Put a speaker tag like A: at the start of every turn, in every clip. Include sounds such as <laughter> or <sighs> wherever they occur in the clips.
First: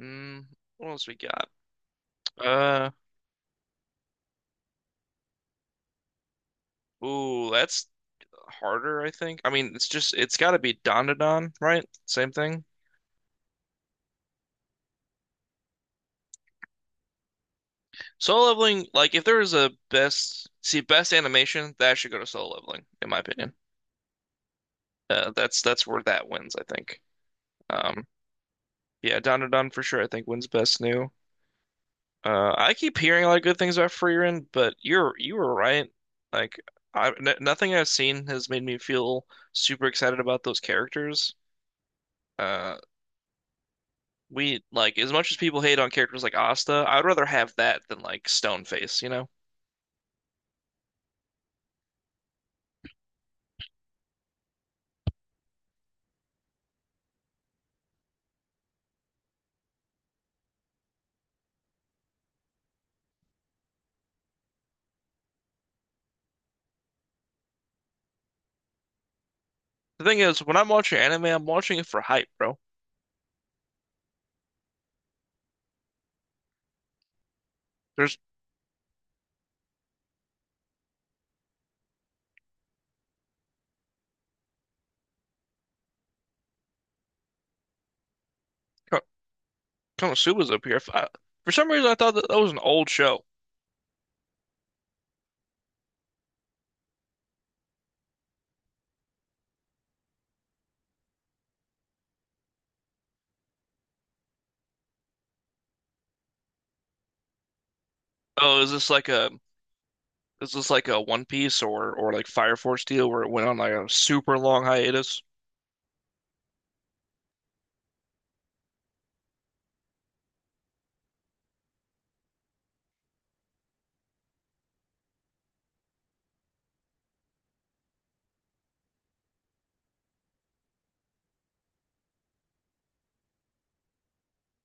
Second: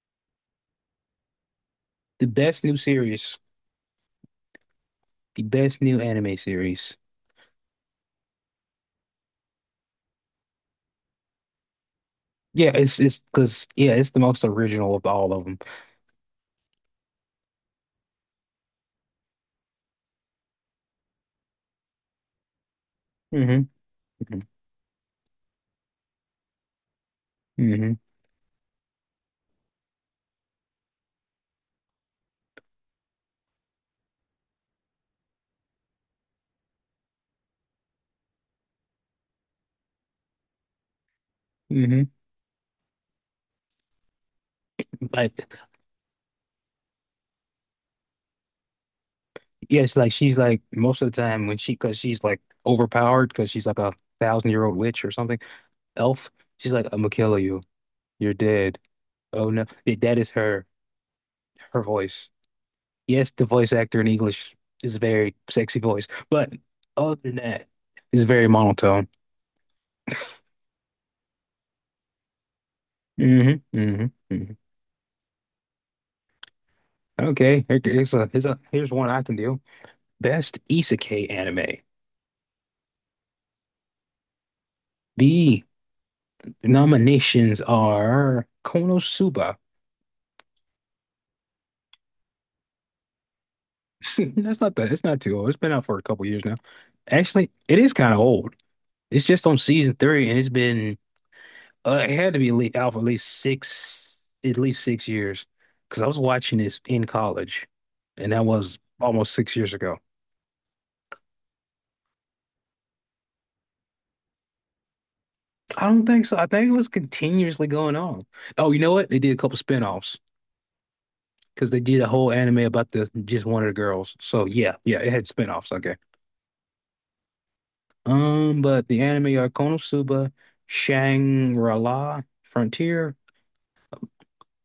A: Mm, what else we got?
B: The best new
A: Uh,
B: series, the best new anime series.
A: ooh, that's harder, I think. I mean, it's got to be Dandadan, right? Same thing.
B: Yeah, it's because yeah, it's the most original of all of them.
A: Solo Leveling, like if there is a best, see best animation, that should go to Solo Leveling, in my opinion.
B: Mm-hmm.
A: That's where that wins, I think.
B: Mm-hmm.
A: Um, yeah, Dandadan for sure, I think wins best new. I keep hearing a lot of good things about Frieren, but you were right. Like, I n Nothing I've seen has made me feel super excited about those characters.
B: hmm
A: Uh, We like as much as
B: Like
A: people hate on characters like Asta, I'd rather have that than like Stoneface.
B: yeah, it's like she's like most of the time when she because she's like overpowered because she's like a thousand year old witch or something. Elf, she's like I'm gonna kill you. You're dead. Oh no, yeah, that is her voice. Yes, the voice actor in English is a very sexy voice, but other than that, it's very monotone.
A: The thing is, when I'm watching anime, I'm watching it for hype, bro.
B: hmm hmm hmm Okay,
A: There's
B: here's one I can do. Best Isekai anime. The nominations are
A: Ko-
B: Konosuba.
A: Konosuba's up here. If I- For some reason, I thought that, that was an old show.
B: <laughs> That's not that. It's not too old. It's been out for a couple years now. Actually, it is kind of old. It's just on season three, and it's been it had to be out for at least six, at least 6 years, because I was watching this in college, and that
A: Oh, is
B: was
A: this like a
B: almost 6 years ago.
A: One Piece or like Fire Force deal where it went on like a super long hiatus?
B: I don't think so. I think it was continuously going on. Oh, you know what? They did a couple spin-offs, because they did a whole anime about the just one of the girls. So yeah, yeah, it had spinoffs. Okay. But the anime are Konosuba, Shangri-La, Frontier,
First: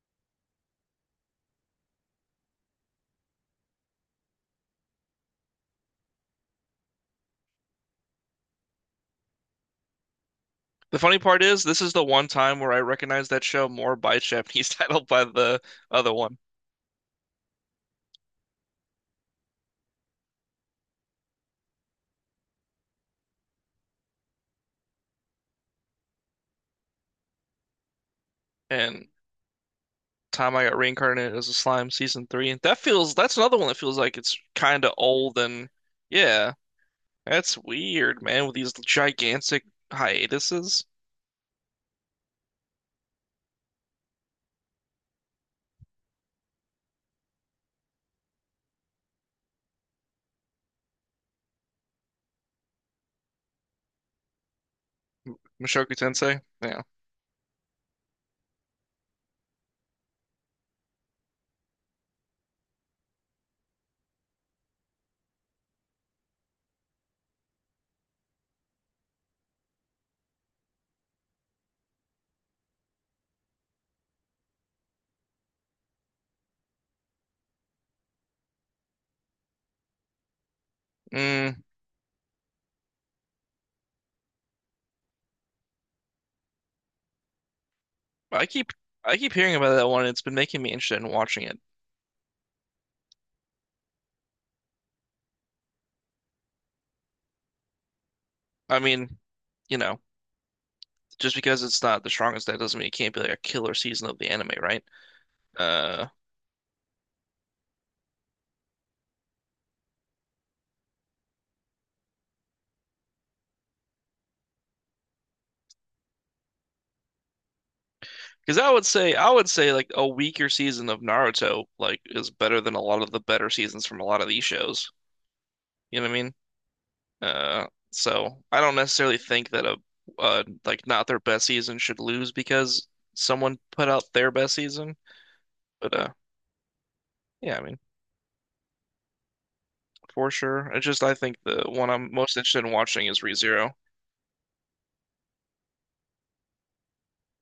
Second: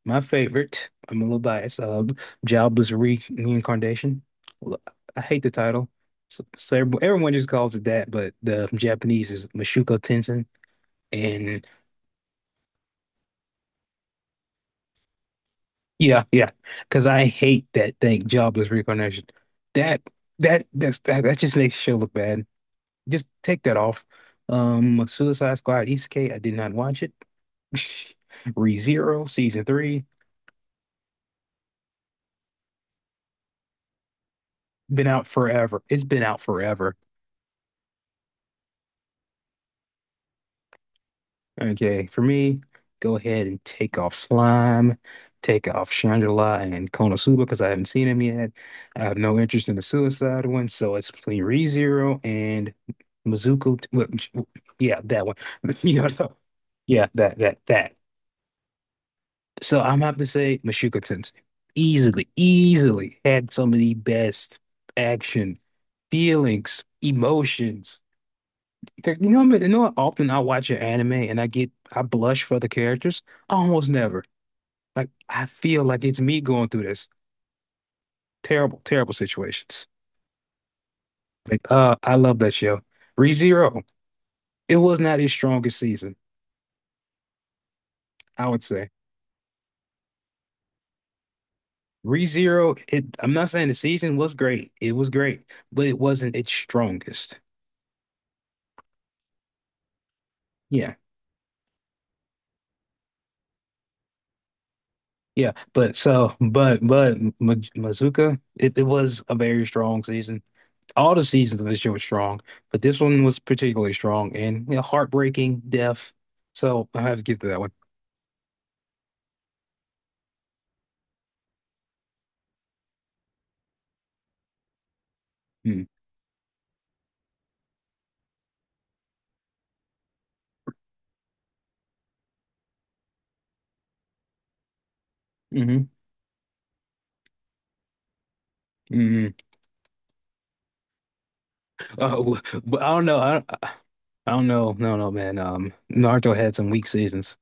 B: my favorite. I'm a little biased. Jobless Reincarnation. L- I hate the title. So everyone just calls it that, but the Japanese is Mashuko Tensei.
A: The funny part is,
B: And
A: this is the one time where I recognize that show more by its Japanese <laughs> title by the other
B: yeah,
A: one,
B: yeah, because I hate that thing, Jobless Reincarnation. That that that's, that that just makes the show look bad. Just take that off. Suicide Squad East K, I did not watch it. <laughs>
A: and
B: ReZero season three,
A: time I got reincarnated as a slime season three. And that's another one that feels like it's kind of
B: been out
A: old and
B: forever. It's been out
A: yeah,
B: forever.
A: that's weird, man, with these gigantic hiatuses.
B: Okay, for me, go ahead and take off Slime, take off Shangela and Konosuba because I haven't seen him yet. I have no interest in the Suicide one, so it's between ReZero and Mizuku. Yeah, that one. <laughs>
A: Mushoku
B: You know, so-
A: Tensei. Yeah.
B: yeah, that. So I'm have to say Mashuka Tensei easily, easily had some of the best action, feelings, emotions. How often I watch an anime and I blush for the characters. Almost never. Like I feel like it's me going through this terrible, terrible situations.
A: Mm,
B: Like I love that show. ReZero. It was not his strongest season,
A: I
B: I would
A: keep
B: say.
A: I keep hearing about that one and it's been making me interested in watching it.
B: ReZero. It. I'm not saying the season was great. It was great, but it wasn't its strongest.
A: I mean, you know,
B: Yeah.
A: just because it's not the strongest that doesn't mean it can't be like a killer season of the anime, right?
B: Yeah, but
A: Uh,
B: Mazuka, it was a very strong season. All the seasons of this year were strong, but this one was particularly strong and you know, heartbreaking, death. So I have to give to that one.
A: because I would say like a weaker season of Naruto like is better than a lot of the better seasons from a lot of these shows.
B: Mm.
A: You know what I mean? Uh, so I don't necessarily think that a like not their best season should lose because someone put out their best season.
B: Mm-hmm.
A: But yeah, I mean
B: Mm-hmm.
A: for sure. It's just I think the one I'm most
B: Oh,
A: interested in
B: but I don't
A: watching
B: know.
A: is ReZero.
B: I don't know. No, no, man. Naruto had some weak seasons.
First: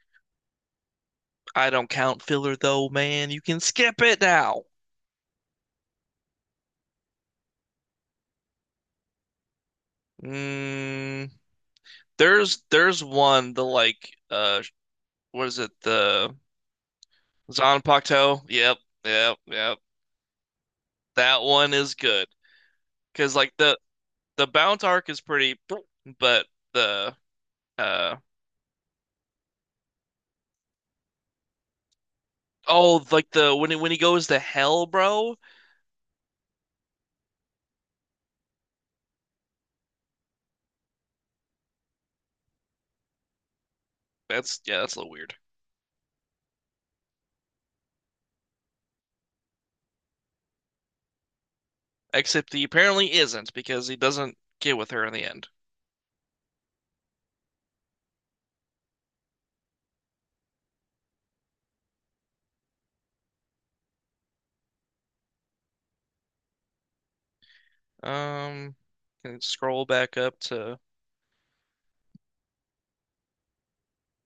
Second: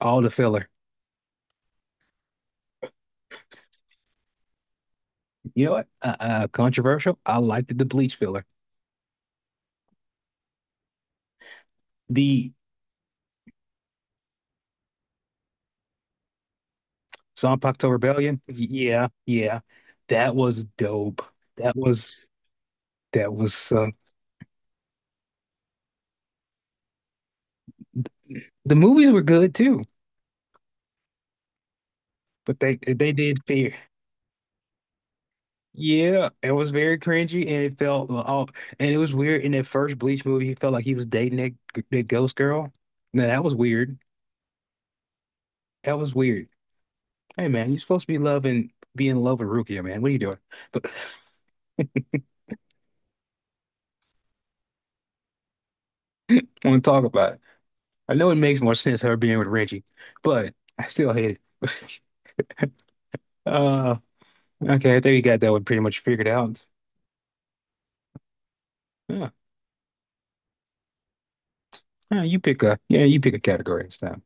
B: All the filler.
A: I don't count filler though, man. You can skip it now.
B: You know what? Controversial. I liked the Bleach filler.
A: Mm,
B: The
A: there's there's one the like what is it the
B: Zanpakuto Rebellion.
A: Zanpakuto? Yep,
B: Yeah,
A: yep,
B: yeah.
A: yep.
B: That was dope.
A: That one
B: That
A: is good
B: was That
A: because like
B: was
A: the Bount arc is pretty, but the Uh
B: the movies were good too, but they
A: oh,
B: they
A: like
B: did
A: the
B: fear.
A: when he goes to hell, bro.
B: Yeah, it was very cringy, and it felt oh, and it was weird. In that first Bleach movie, he felt like he was dating that ghost girl. Now that was weird.
A: That's yeah, that's a little weird.
B: That was weird. Hey man, you're supposed to be loving, be in love with Rukia, man. What are you doing? But <laughs>
A: Except he apparently isn't because he doesn't get with her in the end.
B: I want to talk about it. I know it makes more sense her being with Renji, but I still hate it. <laughs> Uh, okay, I think you got that one pretty much figured out.
A: Um,
B: Yeah,
A: can scroll back up to.
B: yeah, you pick a category this time.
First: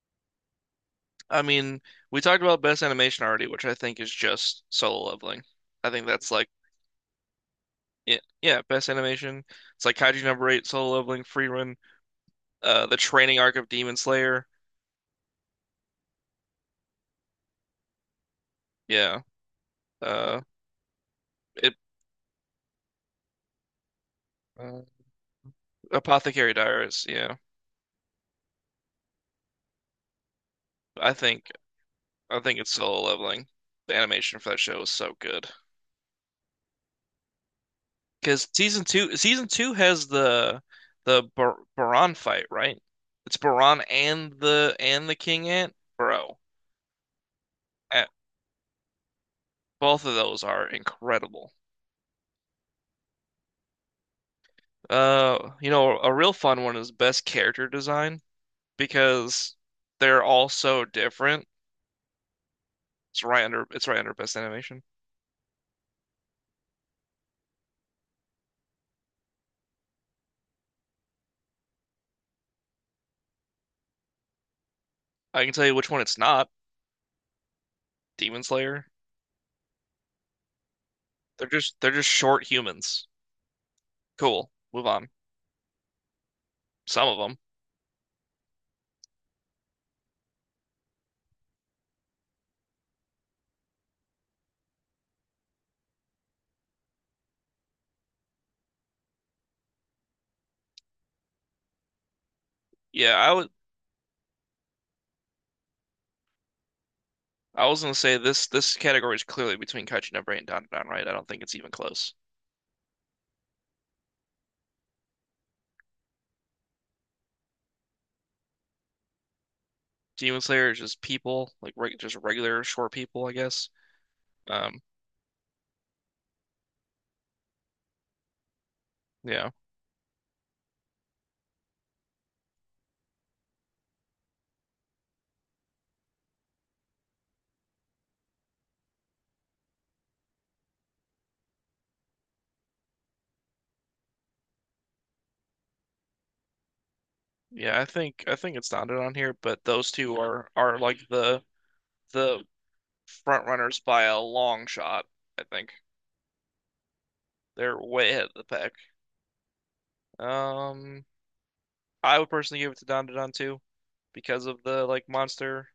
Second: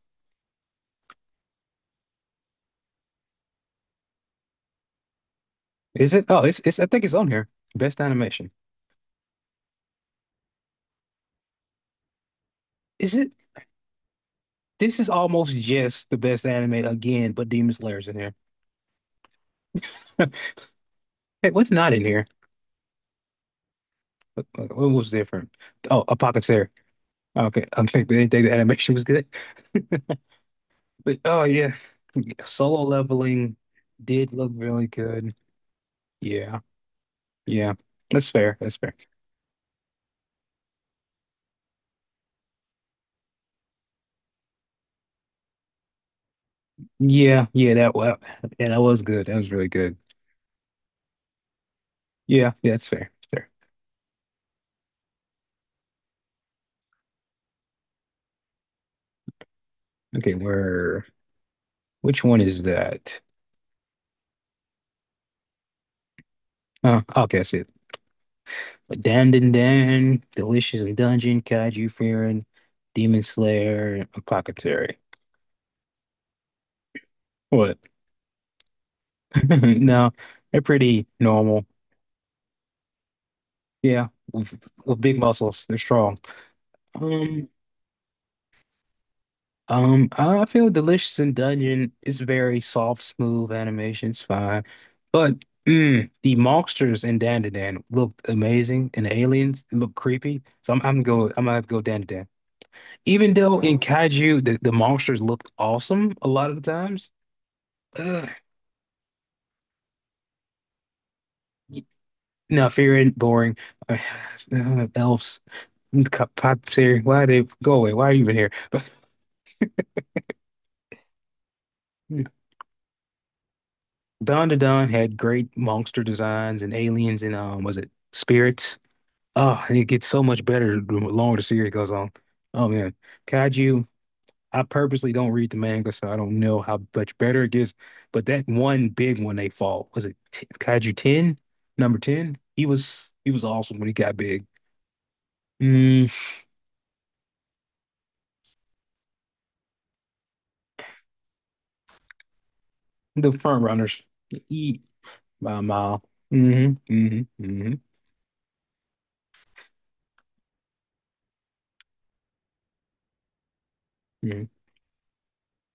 A: I mean, we talked about best animation already, which I think is just Solo Leveling. I think
B: Is it?
A: that's
B: Oh,
A: like
B: it's I think it's on here. Best
A: it.
B: animation.
A: Yeah, best animation. It's like Kaiju number eight, Solo Leveling, free run, the
B: Is it?
A: training arc of Demon Slayer.
B: This is almost just the best anime again, but Demon Slayer's in here. <laughs>
A: Yeah. Uh,
B: Hey, what's
A: it,
B: not in here?
A: uh,
B: What was different? Oh, a
A: Apothecary Diaries. Yeah.
B: okay, <laughs> I think they didn't think the animation was good. <laughs>
A: I
B: But oh
A: think
B: yeah,
A: I think it's
B: solo
A: Solo Leveling.
B: leveling
A: The
B: did
A: animation for
B: look
A: that show
B: really
A: is so
B: good.
A: good.
B: Yeah, yeah, that's
A: Because
B: fair. That's fair.
A: season two has the Bar Baran fight, right? It's Baran and the King Ant, bro.
B: Yeah,
A: eh,
B: yeah, that was good. That was really good.
A: Both of those are incredible.
B: Yeah, yeah, that's fair. Fair.
A: You know, a real fun one is best character design because they're
B: Okay,
A: all so
B: where?
A: different.
B: Which one is that?
A: It's right under best animation.
B: Oh, okay, I see it. But Dandan Dan, Delicious in Dungeon, Kaiju Fearing, Demon Slayer, and Apothecary.
A: I can tell you which one it's not.
B: What?
A: Demon Slayer.
B: <laughs> No, they're pretty
A: They're
B: normal.
A: just short humans.
B: Yeah,
A: Cool. Move
B: with
A: on.
B: big muscles, they're strong.
A: Some of them.
B: Um, I feel Delicious in Dungeon is very soft, smooth animation. It's fine, but mm, the monsters in Dandan Dan looked amazing, and the aliens look creepy. So I'm gonna have to go Dandan Dan.
A: Yeah, I
B: Even
A: would
B: though in Kaiju, the monsters looked awesome a lot of the times.
A: I was gonna say
B: Ugh.
A: this category is clearly between Kaijinobre and Dandadan, right? I don't think it's even close.
B: No, fear ain't boring. Uh, <sighs> elves, pops here. Why they go away? Why are you even here? But
A: Demon Slayer is just people, like reg just
B: <laughs>
A: regular short people, I guess.
B: Dawn to
A: Um,
B: Dawn had great monster designs and aliens and was it spirits?
A: yeah,
B: Oh, and it gets so much better the longer the series goes on. Oh man, Kaiju. I purposely don't read the manga, so I don't know how much better it gets. But that one big one they fought was it Kaiju 10, number 10? He was awesome when he got big. Mm.
A: yeah. I think it's Dandadan here, but those two are like the
B: The
A: front
B: front
A: runners
B: runners.
A: by a long
B: Eat
A: shot. I
B: by a
A: think
B: mile. Mm-hmm. Mm-hmm.
A: they're way ahead of the pack. Um, I would personally give it to Dandadan too,
B: Mm-hmm.
A: because of the like monster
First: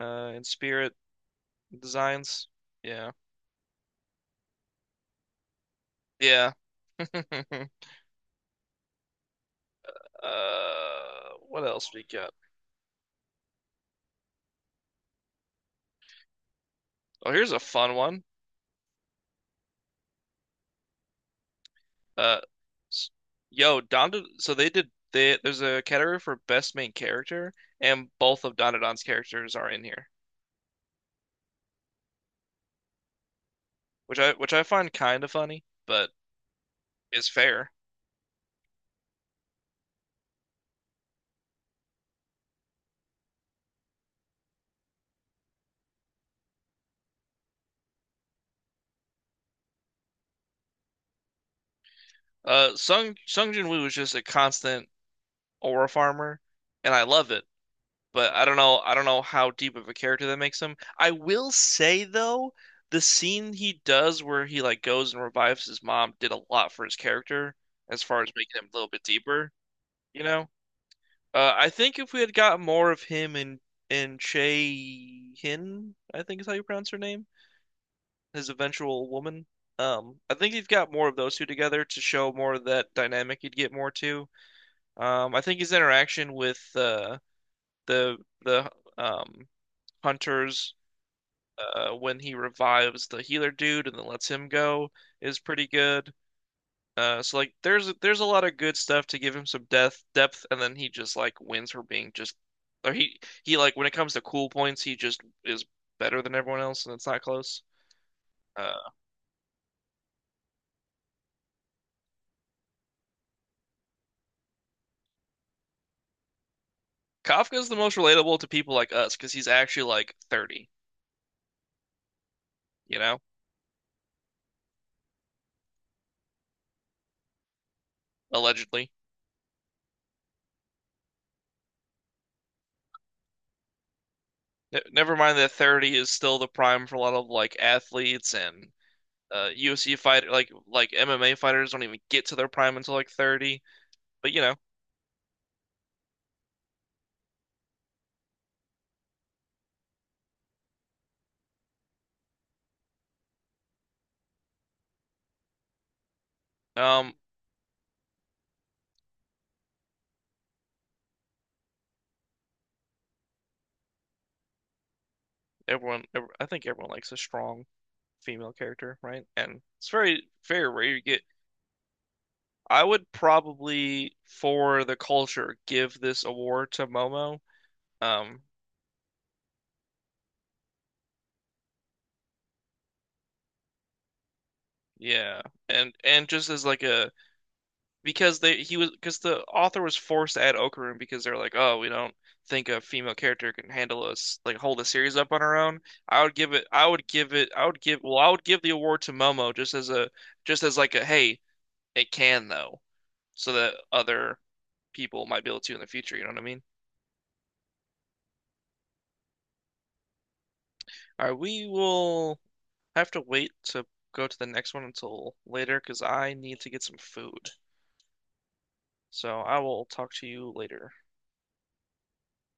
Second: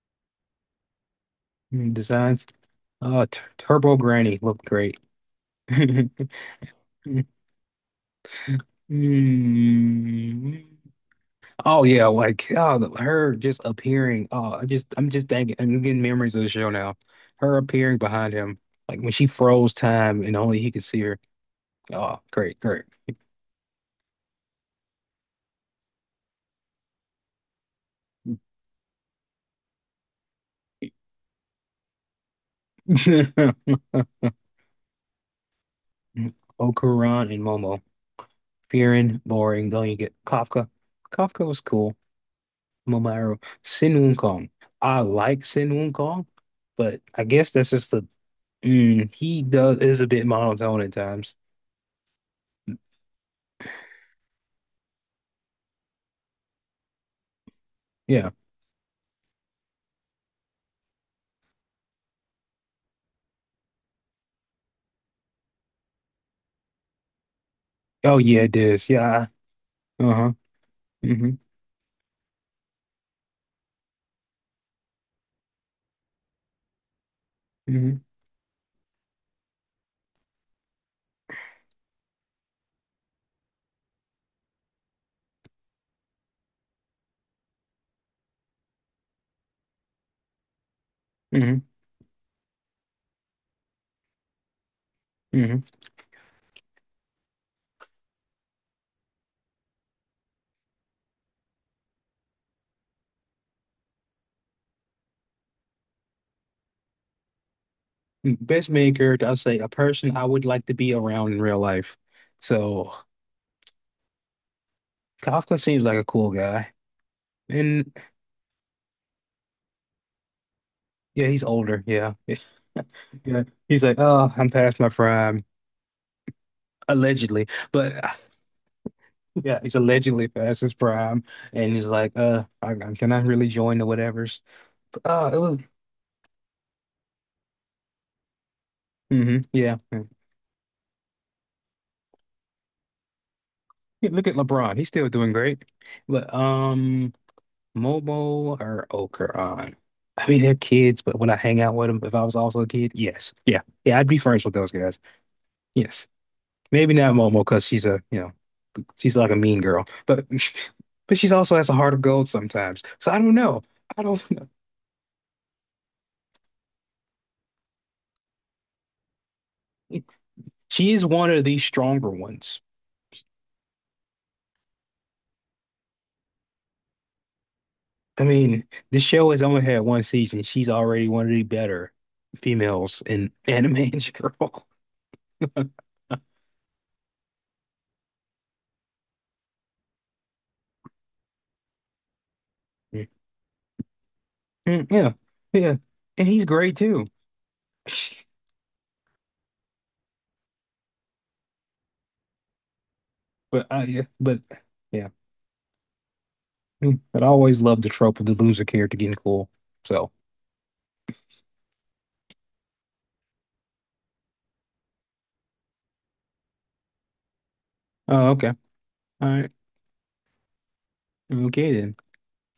A: and spirit
B: Designs.
A: designs. Yeah,
B: T Turbo Granny looked great. <laughs>
A: yeah. <laughs>
B: Mm.
A: What
B: Oh
A: else we
B: yeah,
A: got?
B: her just appearing. Oh, I just I'm just thinking I'm getting memories of the show now.
A: Oh, here's
B: Her
A: a fun
B: appearing
A: one.
B: behind him, like when she froze time and only he could see her. Oh,
A: Uh,
B: great, great.
A: s- Yo, Don. So they did. They there's a category for best main character, and both of Donadon's characters are in here,
B: <laughs> Okoron
A: which I find kind of funny, but
B: and
A: is fair.
B: Momo. Fearing, boring, don't you get Kafka? Kafka was cool. Momairo. Sin Wukong. I like Sin Wukong, but I guess that's just the mm, he does is a bit monotone at times.
A: Sung Jin Woo is just a constant aura farmer, and I love it.
B: Yeah.
A: But I don't know. I don't know how deep of a character that makes him. I will say though, the scene he does where he like goes and revives his mom did a lot for his character as
B: Oh
A: far as
B: yeah, it
A: making him a little
B: is.
A: bit
B: Yeah.
A: deeper. You
B: Uh-huh.
A: know,
B: hmm
A: I think if we had got more of him in Che Hin, I think is how you pronounce her name,
B: hmm
A: his eventual woman. I think you've got more of those two together to show more of that dynamic you'd get more too. I think his interaction with the the um, hunters
B: hmm
A: when he revives the healer dude and then lets him go is
B: hmm
A: pretty good. So there's a lot of good stuff to give him some death depth, and then he just like wins for being just or he like when it comes to cool points, he just is better than everyone else, and it's not close.
B: Best
A: Uh,
B: main character, I'll say a person I would like to be around in real life. So Kafka seems like a cool guy.
A: Kafka is the
B: And
A: most relatable to people like us because he's actually like 30,
B: yeah, he's older. Yeah. <laughs>
A: you know,
B: Yeah. He's like, oh, I'm past my prime, allegedly. But <laughs>
A: allegedly.
B: yeah, he's allegedly past his prime, and he's like, I cannot really join the whatevers." But,
A: Never mind
B: it
A: that
B: was,
A: 30 is still the prime for a lot of like athletes and uh,
B: yeah.
A: UFC
B: Yeah,
A: fighter like like MMA fighters don't even get to their prime until like 30.
B: yeah, look
A: But
B: at
A: you know,
B: LeBron; he's still doing great. But Momo or Okeron, I mean, they're kids, but would I hang out with them if I was also a kid? Yes, yeah, yeah. I'd be friends with those guys. Yes, maybe
A: um,
B: not Momo because she's a, you know, she's like a mean girl, but <laughs> but she's also has a heart of gold sometimes. So I don't know. I don't <laughs> know.
A: everyone, ev I think everyone likes a strong female character, right? And it's very rare
B: She
A: you
B: is
A: get.
B: one of the stronger ones.
A: I would probably, for the culture, give this award to Momo.
B: I
A: Um,
B: mean, the show has only had one season. She's already one of the better females in <laughs> anime in general. <laughs>
A: yeah, and just as like a because the author was forced to add Okarun because they're like, oh, we don't think a
B: Yeah,
A: female character can handle us like hold a
B: mm, yeah,
A: series up on her
B: yeah,
A: own. I
B: and
A: would
B: he's
A: give it,
B: great
A: I would
B: too.
A: give it, I would give, well,
B: <laughs>
A: I would give the award to Momo just as a just as like a hey, it can though, so
B: But
A: that
B: I, yeah,
A: other
B: but Yeah,
A: people might be able to in the future. You know what I mean?
B: mm, but I always loved the trope of the loser character getting cool. So,
A: All right, we will have to wait to go to the next one until later because I need to get some food.
B: oh, okay, all
A: So
B: right,
A: I will talk to you later.
B: okay then.